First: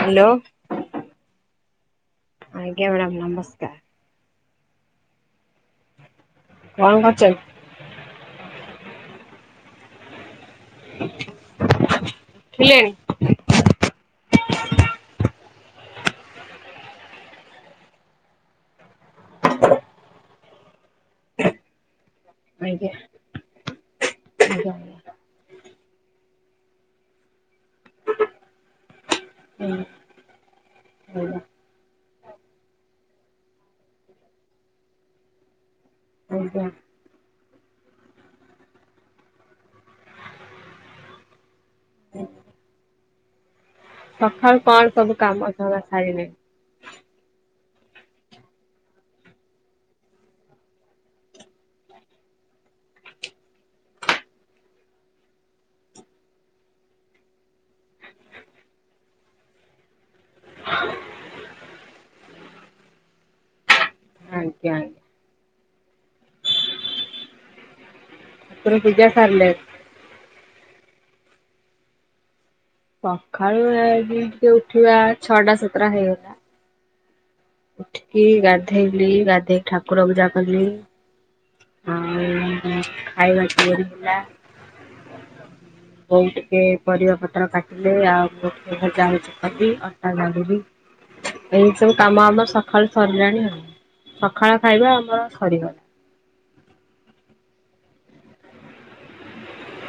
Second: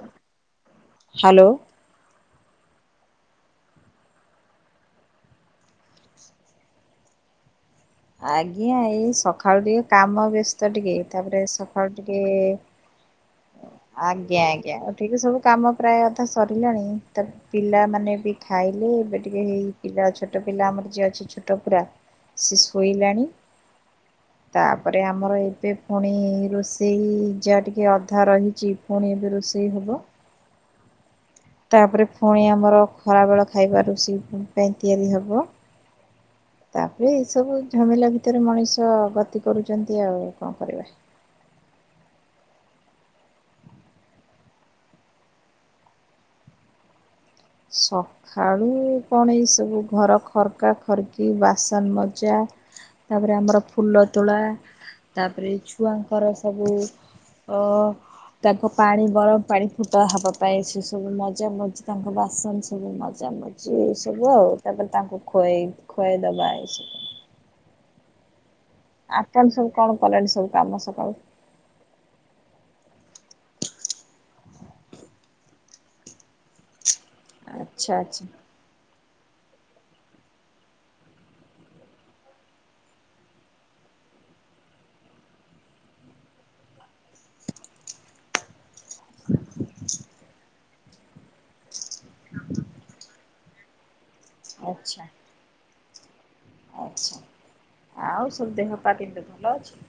Hello. Hello. ଆଜ୍ଞା madam ନମସ୍କାର। କଣ କରୁଛ? ଆଜ୍ଞା ଏଇ ସକାଳୁ ଟିକେ କାମ ବ୍ୟସ୍ତ ଟିକେ ତାପରେ ସକାଳୁ ଟିକେ ଉଠିଲେଣି? ଆଜ୍ଞା ଆଜ୍ଞା ଉଠିକି ସବୁ କାମ ପ୍ରାୟ ଅଧା ସରିଲାଣି ତ ପିଲାମାନେ ବି ଖାଇଲେ ଏବେ ଟିକେ ହେଇ ପିଲା ଛୋଟ ପିଲା ଆମର ଯିଏ ଅଛି ଛୋଟ ପୁରା ସେ ଆଜ୍ଞା ଶୋଇଲାଣି। ଆଜ୍ଞା ତାପରେ ମ୍ୟାଡ଼ାମ ଆମର ଏବେ ପୁଣି ରୋଷେଇ ଯାହା ଟିକେ ଅଧା ରହିଛି ପୁଣି ଏବେ ରୋଷେଇ ହବ। ଆଜ୍ଞା ତାପରେ ଫୁଣି ଆମର ଖରାବେଳ ଖାଇବା ରୁଷେଇ ପାଇଁ ତିଆରି ହବ। ଆଜ୍ଞା। ତାପରେ ଏସବୁ ଝମେିଲଲା ଭିତରେ ମଣିଷ ଗତି କରୁଛନ୍ତି ଆଉ କଣ କରିବା ହୁଁ ସକାଳୁ କଣ ସବୁ କାମ ଧନ୍ଦା ସାରିଲେଣି? ସ କଣ ଏଇ ସବୁ ଘର ଖର୍କା ଖରକି ବାସନ ମଜା ତାପରେ ଆମର ଫୁଲ ତୁଳା, ତାପରେ ଛୁଆଙ୍କର ସବୁ ତ ତାଙ୍କ ପାଣି ଗରମ ପାଣି ଫୁଟା ହବ। ପାଇଁ ସେ ସବୁ ମଜା ମଜି ତାଙ୍କ ବାସନ ସବୁ ମଜାମଜି। ଉଇ ସବୁ ଆଉ। ଆଜ୍ଞା ତାପରେ ଆଜ୍ଞା ତାଙ୍କୁ ଖୁଆଇ ଖୁଆଇଦବା ଏସ ଠାକୁର ପୂଜା ସାରିଲେ? ଆପଣ ସବୁ କଣ କଲେଣି ସବୁ କାମ ସକାଳୁ? ସଖାଳୁ ଏ ଟିକେ ଉଠିବା ଛଅଟା ସାତଟା ହେଇଗଲା। ଆଚ୍ଛା ଆଚ୍ଛା ଉଠିକି ଗାଧେଇଲି। ଗାଧେଇକି ଠାକୁର ପୂଜା କଲି। ଖାଇବା ତିଆରି ହେଲା। ବୋଉ ଟିକେ ପରିବା ପତ୍ର କାଟିଲେ ଆଉ। ଭଜାଭଜି କଲି, ଅଟା ଦଳିଲି ଏ ସବୁ କାମ ଆମ ସକାଳୁ ସରିଲାଣି ଆଉ। ସକାଳ ଖାଇବା ଆଚ୍ଛା ଆମର ସରିଗଲା। ଆଚ୍ଛା। ଆଉ ସବୁ ଦେହ ପାହା କେମତି ଭଲ ଅଛି?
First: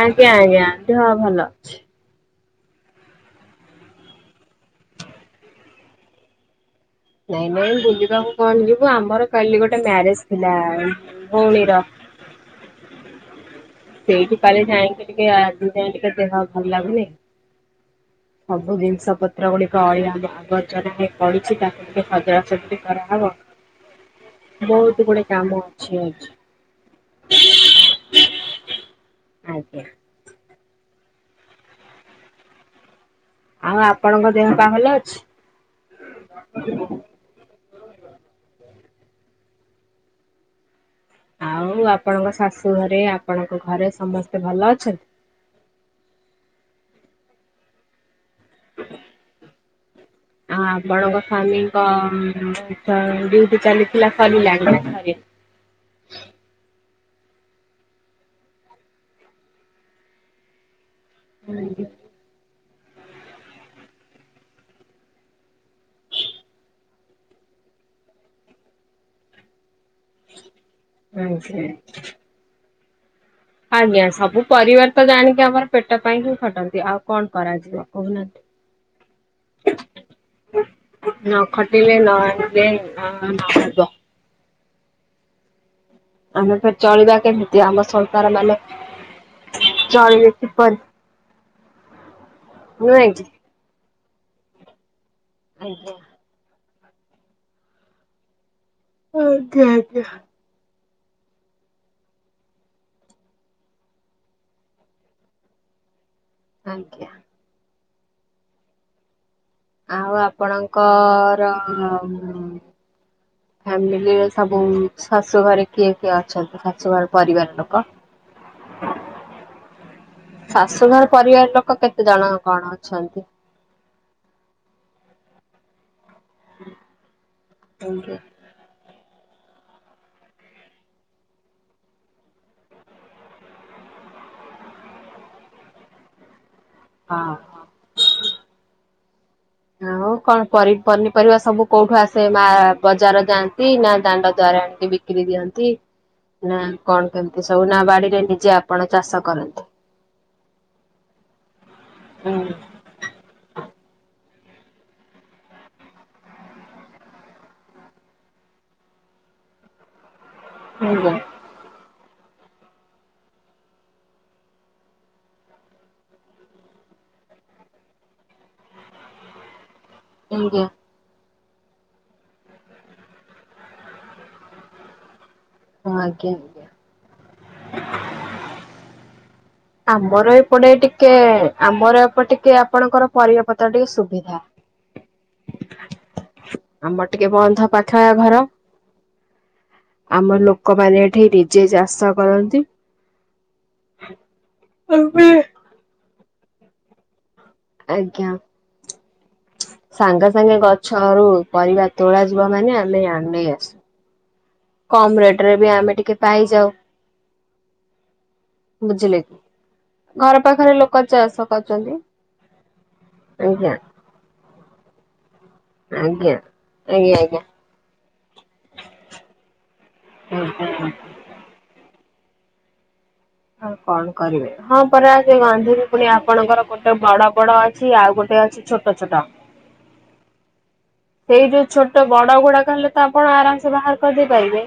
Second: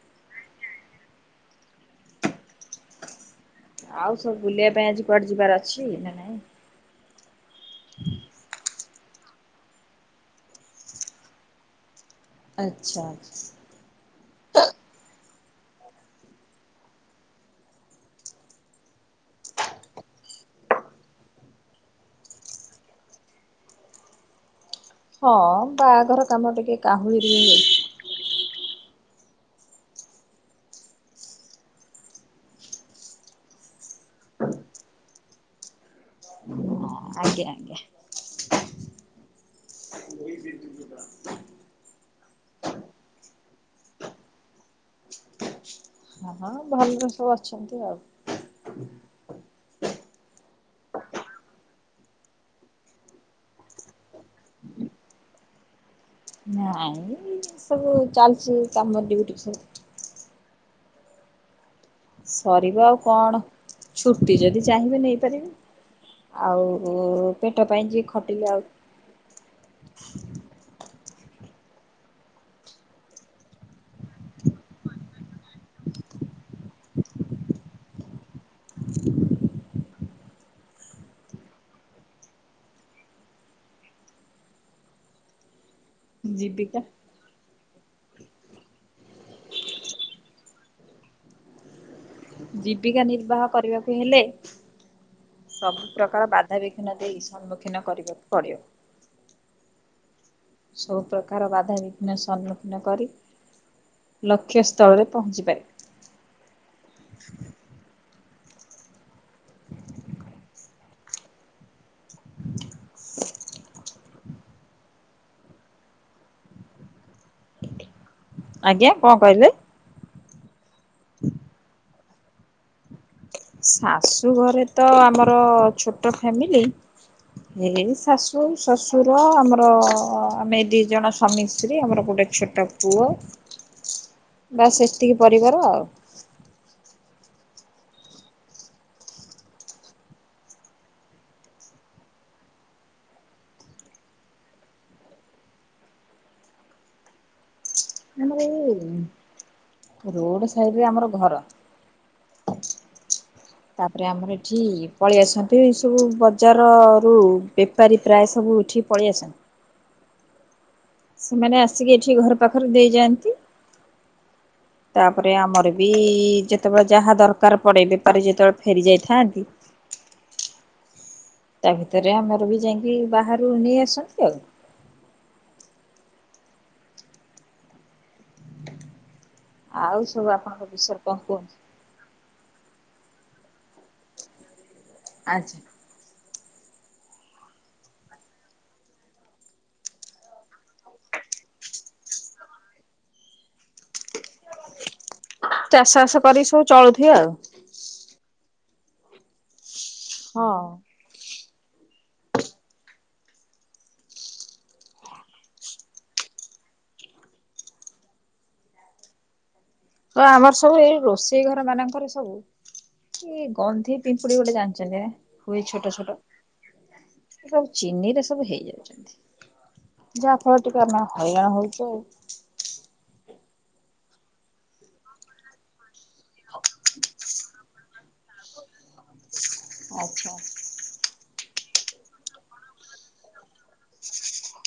ଆଜ୍ଞା ଆଜ୍ଞା। ଦେହ ଭଲ ଅଛି। ଆଉ ସବୁ ବୁଲିବା ପାଇଁ ଆଜି କୁଆଡେ ଯିବାର ଅଛି ନା ନାଇଁ? ନାଇଁ ନାଇଁ ବୁଲିବାକୁ କଣ ଯିବୁ ଆମର କାଲି ଗୋଟେ ମ୍ୟାରେଜ ଥିଲା ଭଉଣୀର। ଆଚ୍ଛା। ସେଇଠି କାଲି ଯାଇକି ଟିକେ ଆଜି କାଇଁ ଟିକେ ଦେହ ଭଲ ଲାଗୁନି। ସବୁ ଜିନିଷ ପତ୍ର ଗୁଡିକ ଅଳିଆ ଆବର୍ଜନା ହେଇ ପଡ଼ିଛି ତାକୁ ସେ ସଜଡା ସଜଡି କରାହେବ। ବହୁତ କେତେ ଗୁଡେ କାମ ହଁ ଅଛି ବାହାଘର କାମ ଟିକେ କାହୁଳିରେ ହେଇଛି। ଆଜି। ଆଉ ଆପଣଙ୍କ ଦେହ ପା ଭଲ ଅଛି? ଆଜ୍ଞା ଆଜ୍ଞା। ଆ ବା ଆଉ ଆପଣଙ୍କ ଶାଶୁ ଘରେ ଆପଣଙ୍କ ଘରେ ସମସ୍ତେ ଭଲ ଅଛନ୍ତି? ହଁ। ଭଲରେ ସବୁ ଅଛନ୍ତି ଆଉ। ହୁଁ ଆ ଆପଣଙ୍କ ସ୍ଵାମୀଙ୍କ ଡିଉଟି ଚାଲିଥିଲା ସରିଲାଣି କି ସରିନି? ନାଇଁ ସବୁ ଚାଲିଛି କାମ ଡିଉଟି ସବୁ। ହଁ ସରିବ ଆଉ କଣ? ଛୁଟି ଯଦି ଚାହିଁବେ ନେଇପାରିବେ। ଆଉ ପେଟ ପାଇଁ ଯିଏ ଖଟିଲେ ଆଉ ହୁଁ ହୁଁ। ଆଜ୍ଞା, ସବୁ ପରିବାର ତ ଜାଣିକି ଆମର ପେଟ ପାଇଁ ହିଁ ଖଟନ୍ତି ଆଉ କଣ କରାଯିବ କହୁନାହାନ୍ତି। ନ ଖଟିଲେ ନ ଆଣିଲେ ନହେଲେ ନହେବ। ଆମେ ଫେର୍ ଜୀବିକା ଚଳିବା କେମିତି ଆମ ସଂସାର ମାନେ ଚଳିବେ କିପରି? ଜୀବିକା ନୁହେଁ କି? ନିର୍ବାହ କରିବାକୁ ହେଲେ ସବୁ ଆଜ୍ଞା ପ୍ରକାର ବା ଧାବିଘ୍ନ ଦେଇ ସମ୍ମୁଖୀନ କରିବାକୁ ପଡିବ। ଓ ଆଜ୍ଞା ଆଜ୍ଞା। ସବୁ ପ୍ରକାର ବାଧାବିଘ୍ନ ସମ୍ମୁଖୀନ କରି ଲକ୍ଷ୍ୟସ୍ଥଳରେ ପହଞ୍ଚିପାରିବ। ଆଜ୍ଞା। ଆଉ ଆପଣଙ୍କର ଫାମିଲିରେ ସବୁ ଶାଶୁ ଘରେ କିଏ କିଏ ଅଛନ୍ତି ଶାଶୁ ଘର ପରିବାର ଲୋକ? ଆଜ୍ଞା କଣ କହିଲେ? ଶାଶୁଘର ପରିବାର ଲୋକ କେତେ ଜଣ କଣ ଅଛନ୍ତି? ଶାଶୁ ଘରେ ତ ଆମର ଛୋଟ ଫାମିଲି ହେଇ ଶାଶୁ ଏମିତି ଶାଶୁ, ଶ୍ୱଶୁର, ଆମର ଆମେ ଦୁଇଜଣ ସ୍ୱାମୀ ସ୍ତ୍ରୀ, ଆମର ଗୋଟେ ଛୋଟ ପୁଅ ବାସ ଏତିକି ପରିବାର ଆଉ ହଁ। ଆଉ କଣ ପନିପରିବା ସବୁ କୋଉଠୁ ଆସେ ମା ବଜାର ଯାଆନ୍ତି ନା ଦାଣ୍ଡ ଦ୍ଵାର ଆଣନ୍ତି? ବିକିରି ଦିଅନ୍ତି ନା କଣ କେମିତି ସବୁ ନା ବାଡିରେ ଆମର ନିଜେ ଏଇ ଆପଣ ଚାଷ କରନ୍ତି। ରୋଡ ସାଇଡ ଆମର ଘର ତାପରେ ଆମର ଏଠି ପଳେଇ ଆସନ୍ତି ଏ ସବୁ ବଜାର ରୁ ବେପାରୀ ପ୍ରାୟ ସବୁ ଉଠିକି ପଳେଇ ଆସନ୍ତି। ହୁଁ। ସେମାନେ ଆସିକି ଏଠି ଘର ପାଖରେ ଦେଇଯାଆନ୍ତି। ତାପରେ ଆମର ବି ଯେତେବେଳେ ଯାହା ଦରକାର ପଡେ ବେପାରୀ ଯେତେବେଳେ ଫେରି ଯାଇଥାନ୍ତି [unintelligible] ତା ଭିତରେ ଆମର ବି ଯାଇକି ବାହାରୁ ନେଇ ଆସନ୍ତି ଆଉ। ହଁ ଆଜ୍ଞା ଆଜ୍ଞା। ଆଉ ସବୁ ଆମର ଆପଣଙ୍କ ଏପଟେ ବିଷୟରେ ଟିକେ କଣ କୁହନ୍ତୁ? ମୋର ଏପଟିକେ ଆପଣଙ୍କର ପରିବାପତ୍ର ଟିକେ ସୁବିଧା। ଆଛା। ଆମର ଟିକେ ବନ୍ଧ ପାଖଆ ଘର। ଆମ ଲୋକମାନେ ଏଠି ନିଜେ ଚାଷ କରନ୍ତି। [unintelligible] ଚାଷ ବାସ କରିିକି ସବୁ ଚଳୁଥିବ ଆଉ। ଆଜ୍ଞା। ସାଙ୍ଗେ ସାଙ୍ଗେ ହଁ। ଗଛରୁ ପରିବା ତୋଳା ଯିବ ମାନେ ଆମେ ଆଣେଇ ଆସୁୁ। କମ ରେଟ ରେ ବି ଆମେ ଟିକେ ପାଇଯାଉ। ବୁଝିଲେକି? ତ ଆମର ସବୁ ଏଇ ରୋଷେଇ ଘର ମାନଙ୍କରେ ସବୁ ଏ ଆଜ୍ଞା ଗନ୍ଧି ପିମ୍ପୁଡି ଗୋଟେଜାଣିଛନ୍ତି ନା ହୁଏ ଛୋଟ ଛୋଟ ଆଜ୍ଞା ଆଜ୍ଞା ଏ ଆଜ୍ଞା। ସବୁ ଚିନିରେ ସବୁ ହେଇଯାଉଛନ୍ତି ଯାହା ଫଳରେ ଟିକେ ଆମେ ହଇରାଣ ହଉଛୁ ଆଉ। ଆଉ କଣ କରିବେ? ହଁ ପରା ଯେ ଗନ୍ଧିବୀ ପୁଣି ଆପଣଙ୍କର ଗୋଟେ ବଡ ବଡ ଅଛି ଆଉ ଗୋଟେ ଅଛି ଛୋଟ ଛୋଟ ଆଚ୍ଛା। ସେଇ ଯୋଉ ଛୋଟ ବଡ ଗୁଡାକ ହେଲେ ତ ଆପଣ ଆରାମ ସେ ବାହାର କରିଦେଇ ପାରିବେ।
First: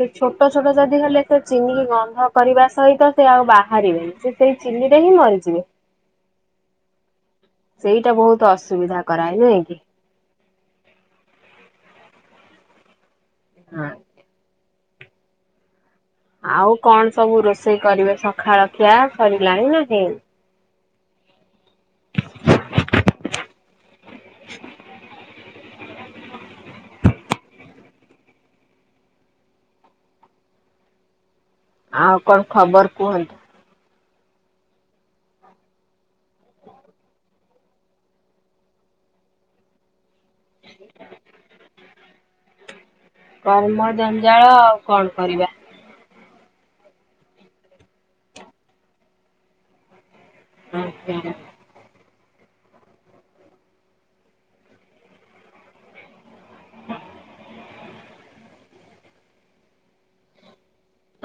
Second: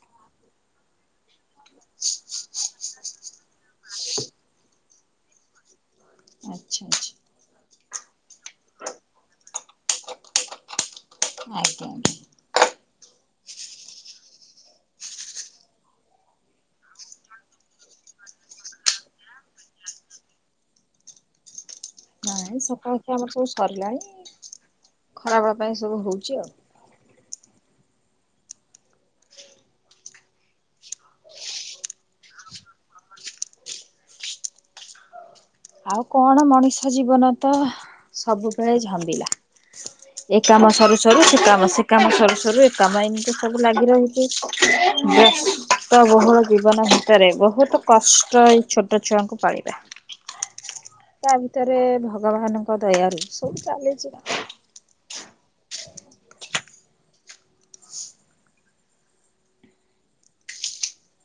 ସେ ଛୋଟ ଛୋଟ ଯଦି ହେଲେ ସେ ଚିନି ଗନ୍ଧ କରିବା, ସହିତ ସେ ଆଉ ବାହାରିବେନି ସେ ସେଇ ଚିନି ରେ ହିଁ ମରିଯିବେ। ଆଚ୍ଛା ଆଚ୍ଛା। ସେଇଟା ବହୁତ ଅସୁବିଧା କରାଏ ନାଇଁ କି? [unintelligible] ହଁ। ଆଉ କଣ ସବୁ ରୋଷେଇ କରିବେ ସଖାଳଖିଆ ସରିଲାଣି ନା ହେଇ, ନାଇଁ ସକାଳଖିଆ ଆମର ସବୁ ସରିଲାଣି ଖରା ବେଳ ପାଇଁ ସବୁ ହଉଛି ଆଉ। ଆଉ କଣ ଖବର କୁହନ୍ତୁ? ଆଉ କଣ ମଣିଷ ଜୀବନ ତ ସବୁବେଳେ ଝାମିଲା। ଏ କାମ ସରୁ ସରୁ ସେ କାମ, ସେ କାମ ସରୁ ସରୁ ଏକାମ, ଏମିତି ସବୁ କର୍ମ ଲାଗି ରହିଛି। ଜଞ୍ଜାଳ ଆଉ କଣ କରିବା। [unintelligible] ଟ ବହୁଳ ଜୀବନ ଭିତରେ ବହୁତ କଷ୍ଟ ଏଇ ଛୋଟ ଛୁଆଙ୍କୁ ପାଳିବା। ହଁ ହଁ ହେଲେ ଭଗବାନଙ୍କ ଦୟାରୁ ସବୁ ଚାଲିଛି ଆଉ। ହ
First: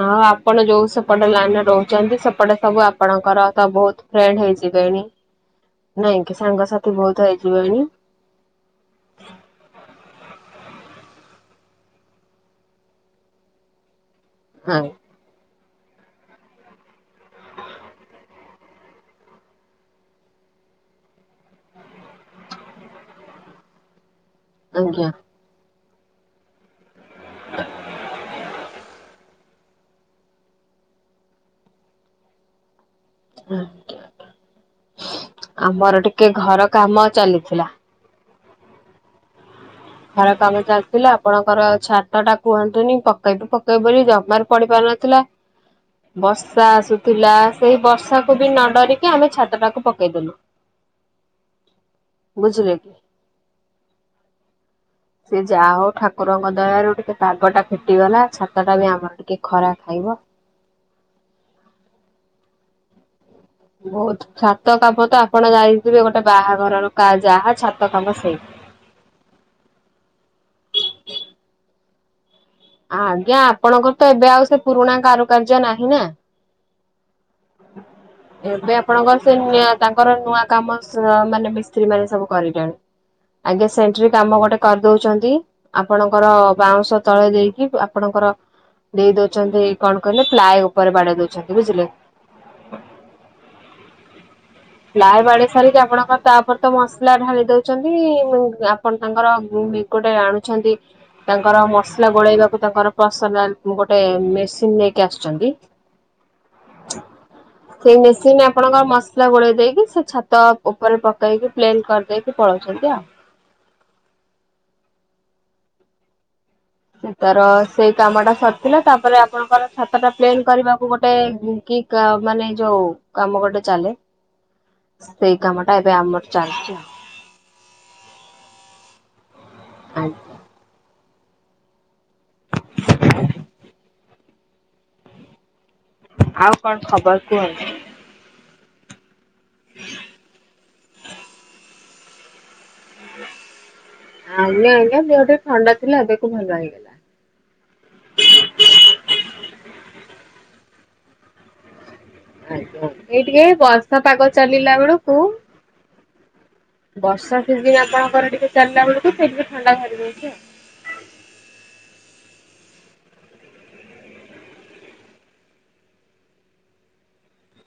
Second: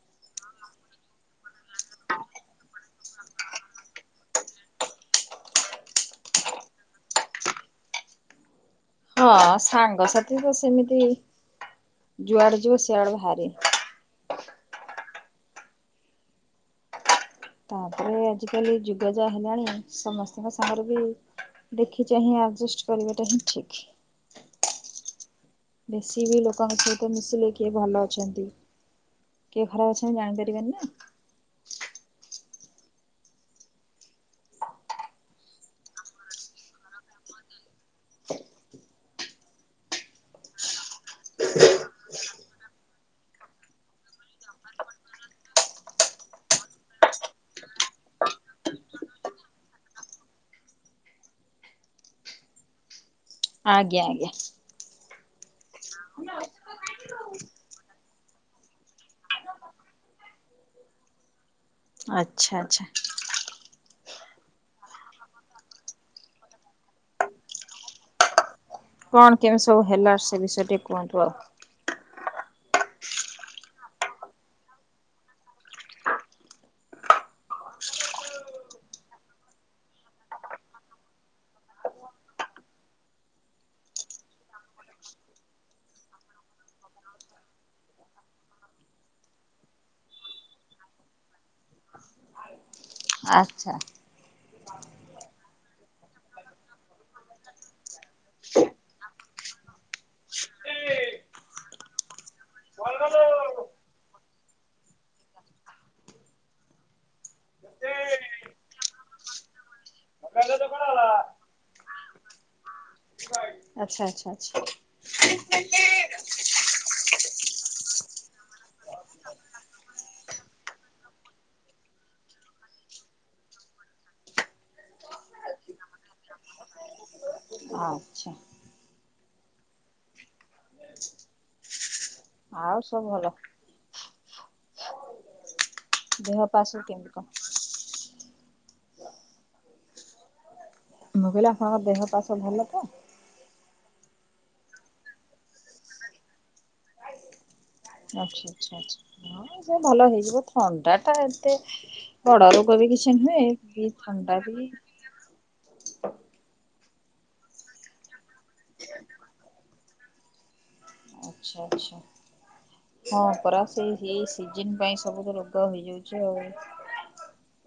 ଆଉ ଆପଣ ଯୋଉ ସେପଟେ ଲାଇନରେ ରହୁଛନ୍ତି ସେପଟେ ସବୁ ଆପଣଙ୍କର ତ ବହୁତ ଫ୍ରେଣ୍ଡ ହେଇଯିବେଣି ନାଇଁ କି ସାଙ୍ଗସାଥି ବହୁତ ହେଇଯିବେଣି। ହଁ ସାଙ୍ଗସାଥି ତ ସେମିତି ଯୁଆଡେ ଯିବ ସିଆଡେ ଭାରି। ହଁ। ତାପରେ ଆଜିକାଲି ଯୁଗ ଯାହା ହେଲାଣି ସମସ୍ତଙ୍କ ସାଙ୍ଗରେ ବି ଦେଖିଚାହିଁ ଆଡଜଷ୍ଟ କରିବାଟା ହିଁ ଠିକ୍। ଆଜ୍ଞା। ବେଶୀ ବି ଲୋକଙ୍କ ସହିତ ମିଶିଲେ କିଏ ଭଲ ଅଛନ୍ତି, କିଏ ଖରାପ ଅଛନ୍ତି ଜାଣିପାରିବେନି ନାଁ। ଆଜ୍ଞା ଆମର ଟିକେ ଘର କାମ ଚାଲିଥିଲା। ଘର କାମ ଚାଲିଥିଲା ଆପଣଙ୍କର ଛାତ ଟା କୁହନ୍ତୁନି ପକେଇବୁ ପକେଇବୁ ବୋଲି ଜମାରୁପଡି ପାରୁନ ଥିଲା। ବର୍ଷା ଆସୁଥିଲା, ସେଇ ବର୍ଷାକୁ ବି ନ ଡରିକି ଆମେ ଛାତଟାକୁ ପକେଇଦେଲୁ। ବୁଝିଲେ କି? ଆଜ୍ଞା ଆଜ୍ଞା। ସେଏ ଯାହା ହଉ ଠାକୁରଙ୍କ ଦୟାରୁ ଟିକେ ପାଗ ଟା ଫିଟିଗଲା ଛାତ ଟା ବି ଆମର ଟିକେ ଖରା ଖାଇବ। ଆଚ୍ଛା ଆଚ୍ଛା। ବହୁତ ଛାତ କାମ ତ ଆପଣ ଜାଣିଥିବେ ଗୋଟେ ବାହଘରର କା ଯାହା ଛାତ କାମ ସେଇ। କଣ କେମତି ସବୁ ହେଲା ସେ ବିଷୟ ଟିକେ କୁହନ୍ତୁ ଆଉ। ଆଜ୍ଞା ଆପଣଙ୍କର ତ ଏବେ ଆଉ ସେ ପୁରୁଣା କାରୁକାର୍ଯ୍ୟ ନାହିଁ ନାଁ। ଏବେ ଆପଣଙ୍କର ସେ ନିଅ ତାଙ୍କର ନୂଆ କାମ ମାନେ ମିସ୍ତ୍ରୀ ମାନେ ସବୁ କରିଲେଣି। ଆଗେ ସେଣ୍ଟ୍ରି କାମ ଗୋଟେ କରିଦଉଛନ୍ତି ଆପଣଙ୍କର ବାଉଁଶ ତଳେ ଦେଇ କି ଆପଣଙ୍କର ଦେଇ ଦଉଛନ୍ତି କଣ କହିଲେ ପ୍ଲାଏ ଉପରେ ବାଡେଇ ଦଉଚନ୍ତି ବୁଝିଲେ। ଆଚ୍ଛା। ପ୍ଲାଏ ବାଡେଇ ସାରିକି ଆପଣଙ୍କ ତାପରେ ତ ମସଲା ଢାଳି ଦଉଚନ୍ତି, ଆପଣ ତାଙ୍କର ବି ଗୋଟେ ଆଣୁଛନ୍ତି ତାଙ୍କର ମସଲା ଗୋଳେଇବାକୁ ତାଙ୍କର ପରସନାଲ୍ ଗୋଟେ ମେସିନ ନେଇକି ଆସୁଚନ୍ତି। ସେଇ ମେସିନ୍ ଆପଣଙ୍କର ମସଲା ଗୋଳେଇ ଦେଇକି, ସେ ଛାତ ଉପରେ ପକେଇକି ପ୍ଲେନ୍ କରିଦେଇକି ପଳଉଚନ୍ତି ଆଉ। ଆଛା ଆଛା ଆଛା। ସେ ତାର, ସେଇ କାମ ଟା ସରିଥିଲା, ତାପରେ ଆପଣଙ୍କର ଛାତ ଟା ପ୍ଲେନ୍ କରିବାକୁ ଗୋଟେ କି [unintelligible] ମାନେ ଯୋଉ କାମ ଗୋଟେ ଚାଲେ ସେଇ କାମ ଟା ଏବେ ଆମର ଚାଲିଚି। ଆଛା। ଆଜ୍ଞା। ଆଉ ସବୁ ଭଲ। ଦେହ ଆଉ ପା ସବୁ କଣ କେମିତି ଖବର କୁହନ୍ତୁ? ମୁଁ କହିଲି ଆପଣଙ୍କର ଦେହପା ସବୁ ଭଲ ତ? ଆଜ୍ଞା ଆଜ୍ଞା, ଦେହ ଟିକେ ଥଣ୍ଡା ଥିଲା, ଏବେକୁ ଭଲ ହେଇଗଲା। ଆଛା ଆଛା ଆଛା, ହ ସେ ଭଲ ହେଇଯିବ, ଥଣ୍ଡା ଟା ଏତେ ବଡ ରୋଗ ବି ଆଜ୍ଞା, କିଛି ଏଇ ନୁହେଁ ଟିକେ ଏଇ ବି ବର୍ଷାପାଗ ଥଣ୍ଡା ବି ଚାଲିଲା ବେଳ କୁ ବର୍ଷା ସିଜିିନି ଆପଣଙ୍କର ଟିକେ ଚାଲିଲା ବେଳକୁ, ସେ ଟିକେ ଥଣ୍ଡା ଧରିଦଉଛି ଆଉ। ଆଛା ଆଛା। ହଁ ପରା, ସେ ଏଇ ସିଜିନି ପାଇଁ ସବୁ ରୋଗ ହେଇଯାଉଚି ଆଉ। [inaudible]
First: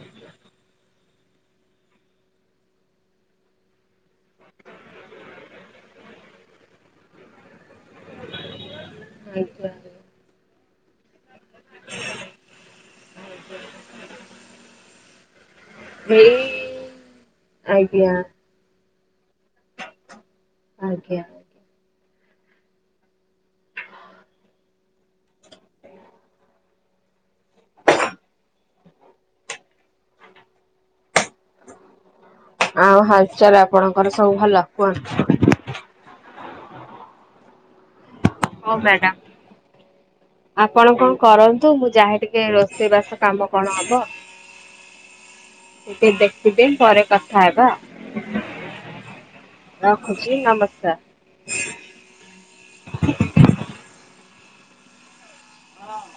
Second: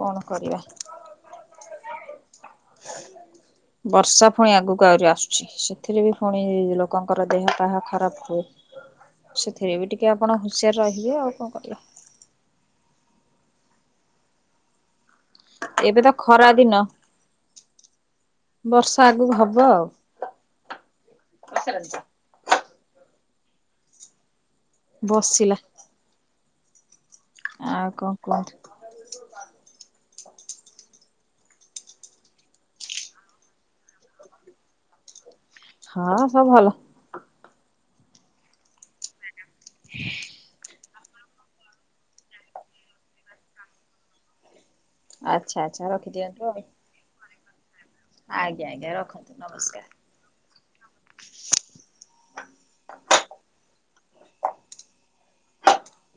କଣ କରିବା? [inaudible] ବର୍ଷା ପୁଣି ଆଗକୁ ଆହୁରି ଆସୁଚି, ସେଥିରେ ବି ପୁଣି ଲୋକଙ୍କର ଦେହ ପା ଖରାପ ହୁଏ। ଆଉ ଆଜ୍ଞା। ସେଥିରେ ବି ଟିକେ ଆପଣ ହୁସିଆର ରହିବେ, ଆଉ କଣ କରିବା? [unintelligible] ଏବେ ତ ଏଇ ଖରା ଦିନ, ଆଜ୍ଞା ବର୍ଷା ଆଗକୁ ହବ ଆଉ। ଆଜ୍ଞା। [unintelligible] ବସିଲା। ଆଉ କଣ କୁହନ୍ତୁ? [unintelligible] ଆଉ ହାଲଚାଲ୍ ଆପଣଙ୍କର ସବୁ ଭଲ, କୁହନ୍ତୁ? ହଁ ସବୁ ଭଲ। ହଁ, ‌ ମ୍ୟାଡାମ୍। ଆପଣ କଣ କରନ୍ତୁ, ମୁଁ ଯାହେ ଟିକେ ରୋଷେଇ ବାସ କାମ କଣ ହବ। ଆଚ୍ଛା ଆଚ୍ଛା ଟିକେ ରଖିଦିଅନ୍ତୁ ଆଉ ଦେଖିଦେ, ପରେ କଥା ହେବା। ଆଜ୍ଞା ଆଜ୍ଞା, ରଖନ୍ତୁ ନମସ୍କାର। ରଖୁଚି, ନମସ୍କାର। ହଁ।